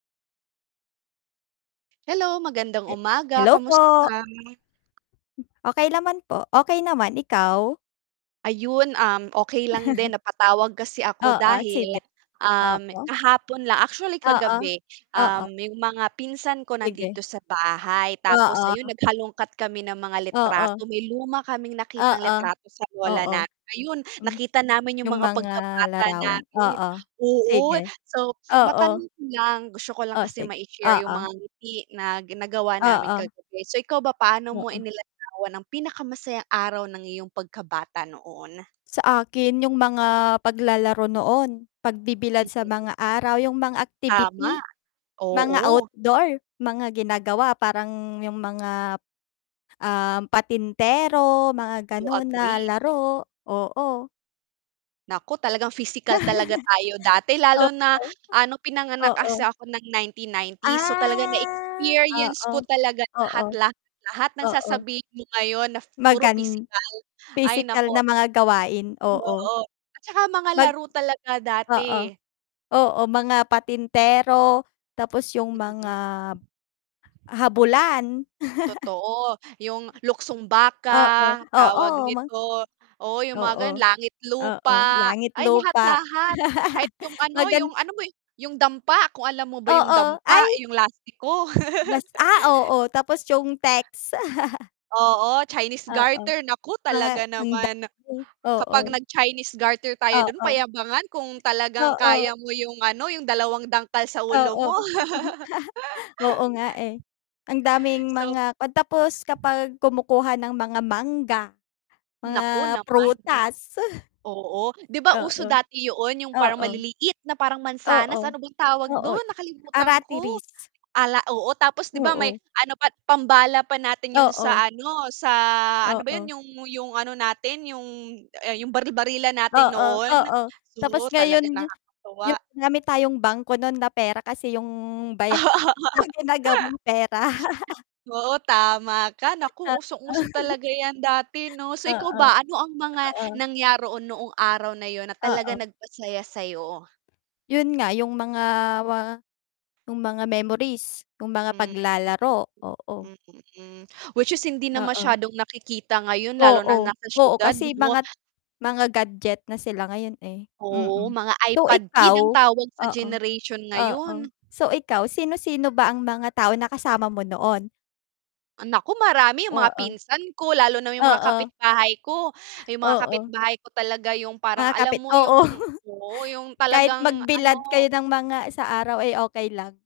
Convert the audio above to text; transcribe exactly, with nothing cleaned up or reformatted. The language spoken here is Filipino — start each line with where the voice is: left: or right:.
right: Hello. Magandang
left: He
right: umaga.
left: hello
right: Kamusta
left: po.
right: ka?
left: Hm okey naman po. Okey naman. Ikaw?
right: Ayun, um, okey lang din. Napatawag kasi ako
left: Oo,
right: dahil,
left: sige,
right: um,
left: oo.
right: kahapon lang actually
left: Oo,
right: kagabi,
left: oo.
right: um, 'yong mga pinsan ko nandito
left: Sige.
right: sa bahay. Tapos ayun
left: Oo.
right: naghalungkat kami ng mga
left: Oo.
right: litrato. May luma kaming nakitang
left: Oo.
right: litrato sa lola
left: Oo.
right: namin. Ayun
left: Hmm.
right: nakita namin 'yong
left: 'Yong
right: mga
left: mga
right: pagkabata
left: larawan.
right: namin.
left: Oo,
right: Oo,
left: sige.
right: so matanong
left: Oo.
right: ko lang gusto ko lang
left: Oh,
right: kasi
left: sige,
right: mai-share 'yong mga
left: oo.
right: ngiti na gin nagawa namin
left: Oo.
right: kagabi. So, ikaw ba? Paano mo
left: Oo.
right: inilarawan ang pinakamasayang araw ng iyong pagkabata noon?
left: Sa akin 'yong mga paglalaro noon, pagbibilad sa
right: Mm.
left: mga araw, 'yong mga
right: Tama,
left: activity, mga
right: oo.
left: outdoor, mga ginagawa parang 'yong mga, um, patintero, mga
right: To
left: gano'n na
right: agree.
left: laro, oo.
right: Nako, talagang physical talaga tayo dati.
left: Oo,
right: Lalo na, ah, no'ng pinanganak kasi
left: oo.
right: ako ng ninety nineties. So, talaga na
left: Ah,
right: experience
left: oo,
right: ko talaga lahat,
left: oo,
right: lahat, lahat ng
left: Oo.
right: sasabihin mo ngayon na puro
left: Magan
right: pisikal. Ay,
left: pisikal
right: naku.
left: na mga gawain, oo.
right: Oo. At .saka mga
left: Mag
right: laro talaga
left: oo,
right: dati.
left: oo, mga patintero, tapos 'yong mga
right: Mm.
left: habulan.
right: Totoo. 'Yong luksong
left: Oo,
right: baka, tawag
left: oo mag
right: nito oo, 'yong mga
left: oo,
right: gano'n. Langit
left: oo,
right: lupa.
left: langit
right: Ay lahat
left: lupa.
right: lahat kahit 'yong ano,
left: Magan
right: 'yong ano mo 'yong dampa, kung alam mo ba 'yong
left: Oo,
right: dampa,
left: ay
right: 'yong lastiko.
left: Mas ah, oo, tapos 'yong teks.
right: Oo. Chinese
left: Oo.
right: garter. Naku,
left: Mga
right: talaga
left: ang
right: naman.
left: dami, oo.
right: Kapag nag-Chinese garter tayo do'n,
left: Oo.
right: payabangan kung talagang
left: Oo.
right: kaya mo 'yong, ano, 'yong dalawang dangkal sa ulo
left: Oo.
right: mo.
left: Oo nga, eh. Ang daming
right: So.
left: mga 'pag tapos kapag kumukuha ng mga mangga,
right: Naku
left: mga
right: naman, ah.
left: prutas.
right: Oo, 'di ba uso
left: Oo.
right: dati 'yoon, 'yong parang
left: Oo.
right: maliliit na parang
left: Oo.
right: mansanas. Ano bang tawag
left: Oo,
right: do'n? Nakalimutan ko.
left: aratilis.
right: Ala oo, tapos, 'di ba may
left: Oo.
right: ano pa, pambala pa natin 'yon
left: Oo.
right: sa, ano, sa, ano ba 'yon
left: Oo.
right: 'yong 'yong ano natin 'yong ah, 'yong baril-barilan natin
left: Oo,
right: noon.
left: oo.
right: Oo,
left: Tapos ngayon
right: talaga
left: 'yo
right: nakakatuwa.
left: 'yong marami tayong bangko no'n na pera, kasi 'yong baya
right: Oo.
left: ginagawang pera.
right: Oo, tama ka. Naku, usong-uso
left: Oo.
right: talaga 'yan dati, 'no? So ikaw
left: Oo,
right: ba, ano ang mga
left: oo.
right: nangyaro o noong araw na 'yon, na talaga
left: Oo.
right: nagpasaya sa'yo?
left: 'Yon nga 'yong mga wa 'yong mga memories, 'yong mga paglalaro, oo.
right: Mm.Mm. Whi ch is hindi na
left: Oo.
right: masyadong nakikita ngayon, lalo na
left: Oo.
right: nasa
left: Oo,
right: siyudad,
left: kasi
right: 'no?
left: mga mga gadget na sila ngayon, eh,
right: Oo,
left: mm.
right: mga
left: So,
right: iPad kid
left: ikaw
right: ang tawag sa
left: oo,
right: generation
left: oo.
right: ngayon.
left: So, ikaw sino-sino ba ang mga tao na kasama mo noon?
right: Naku, marami 'yong
left: Oo,
right: mga pinsan ko, lalo na 'yong mga
left: oo.
right: kapitbahay ko. 'Yong mga
left: Oo.
right: kapitbahay ko talaga 'yong parang
left: Mga
right: alam
left: kapit
right: mo
left: oo,
right: 'yong oo, 'yong
left: kahit
right: talagang
left: magbilad kayo
right: ano
left: ng mga sa araw, ay okey lang.